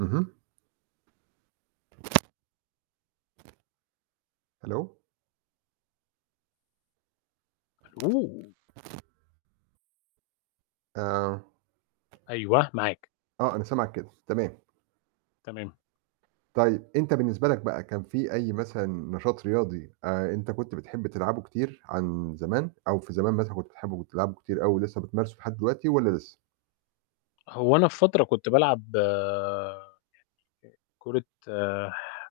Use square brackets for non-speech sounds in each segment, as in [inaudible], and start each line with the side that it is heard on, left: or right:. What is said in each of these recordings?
right: اهم. ألو.
left: ألو.
right: آه.
left: أيوه، معاك.
right: آه، أنا سامعك كده تمام.
left: تمام.
right: طيب أنت بالنسبة لك بقى، كان في أي مثلًا نشاط رياضي، آآ أنت كنت بتحب تلعبه كتير عن زمان، أو في زمان مثلًا كنت بتحبه، وبتلعبه كتير أوي، ولسه بتمارسه لحد دلوقتي والّا لسه؟
left: هو أنا في فترة كنت بالعب يعني كرة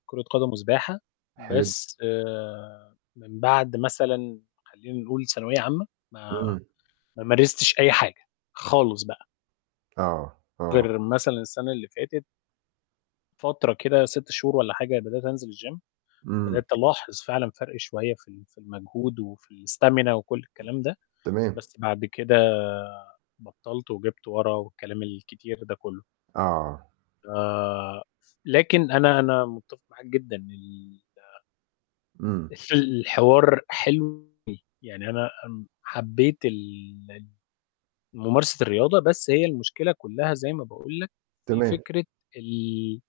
left: كرة قدم، وسباحة.
right: حلو.
left: بس من بَعد مثلًا خلّينا نقول ثانوية عامة، ما
right: إمم.
left: ما مارستش أي حاجة، خالص بقى.
right: آه، آه.
left: غير مثلًا السَنة اللي فاتت من فترة كده 6 شهور والّا حاجة بدأت أنزل الgym،
right: إمم.
left: وبدأت ألاحظ فعلًا فَرق شوية في ال في المجهود، وفي الstamina وكلّ الكلام ده،
right: تمام.
left: بس بعد كده بطّلت، وجِبت ورّا، والكلام الكتير ده كلّه.
right: آه.
left: ف لكن أنا أنا مُتفق معاك جدًا، [unintelligible]
right: إمم.
left: في الحوار حلو أوي ويعني أنا امم حبّيت ال ال ممارسة الرياضة، بس هي المشكلة كلّها زي ما باقول لك، في
right: تمام.
left: فكرة ال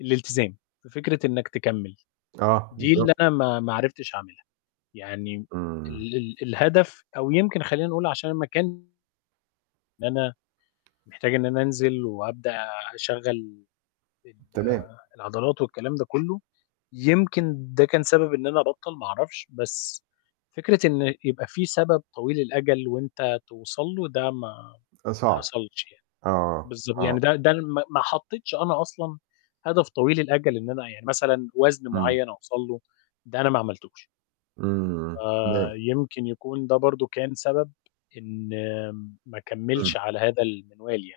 left: الالتزام، في فكرة إنّك تكمّل،
right: آه.
left: دي اللي
right: بالضبط.
left: أنا ما ما عرفتش أعملها، يعني
right: إمم.
left: ال ال الهدف، أو يمكن خلّينا نقول عشان المكان أنا محتاج إن أنا أنزل وأبدأ أشغّل ال
right: تمام.
left: العضلات والكلام ده كلّه، يمكن ده كان سبب إن أنا أبطّل، ما أعرفش. بس فكرة إن يبقى في سبب طويل الأجل، وأنت توصل له، ده ما
right: أ
left: ما
right: صعب.
left: حصلش. يعني
right: آه،
left: بالضب
right: آه.
left: يعني ده ده ما ما حطّيتش أنا أصلًا هدف طويل الأجل، إن أنا يعني مثلًا وزن
right: إمم.
left: معيّن أوصل له، ده أنا ما عملتوش.
right: إمم، تمام.
left: آآ يمكن يكون ده برضه كان سبب، إن ما
right: إمم.
left: أكمّلش على هذا المِنوال يعني.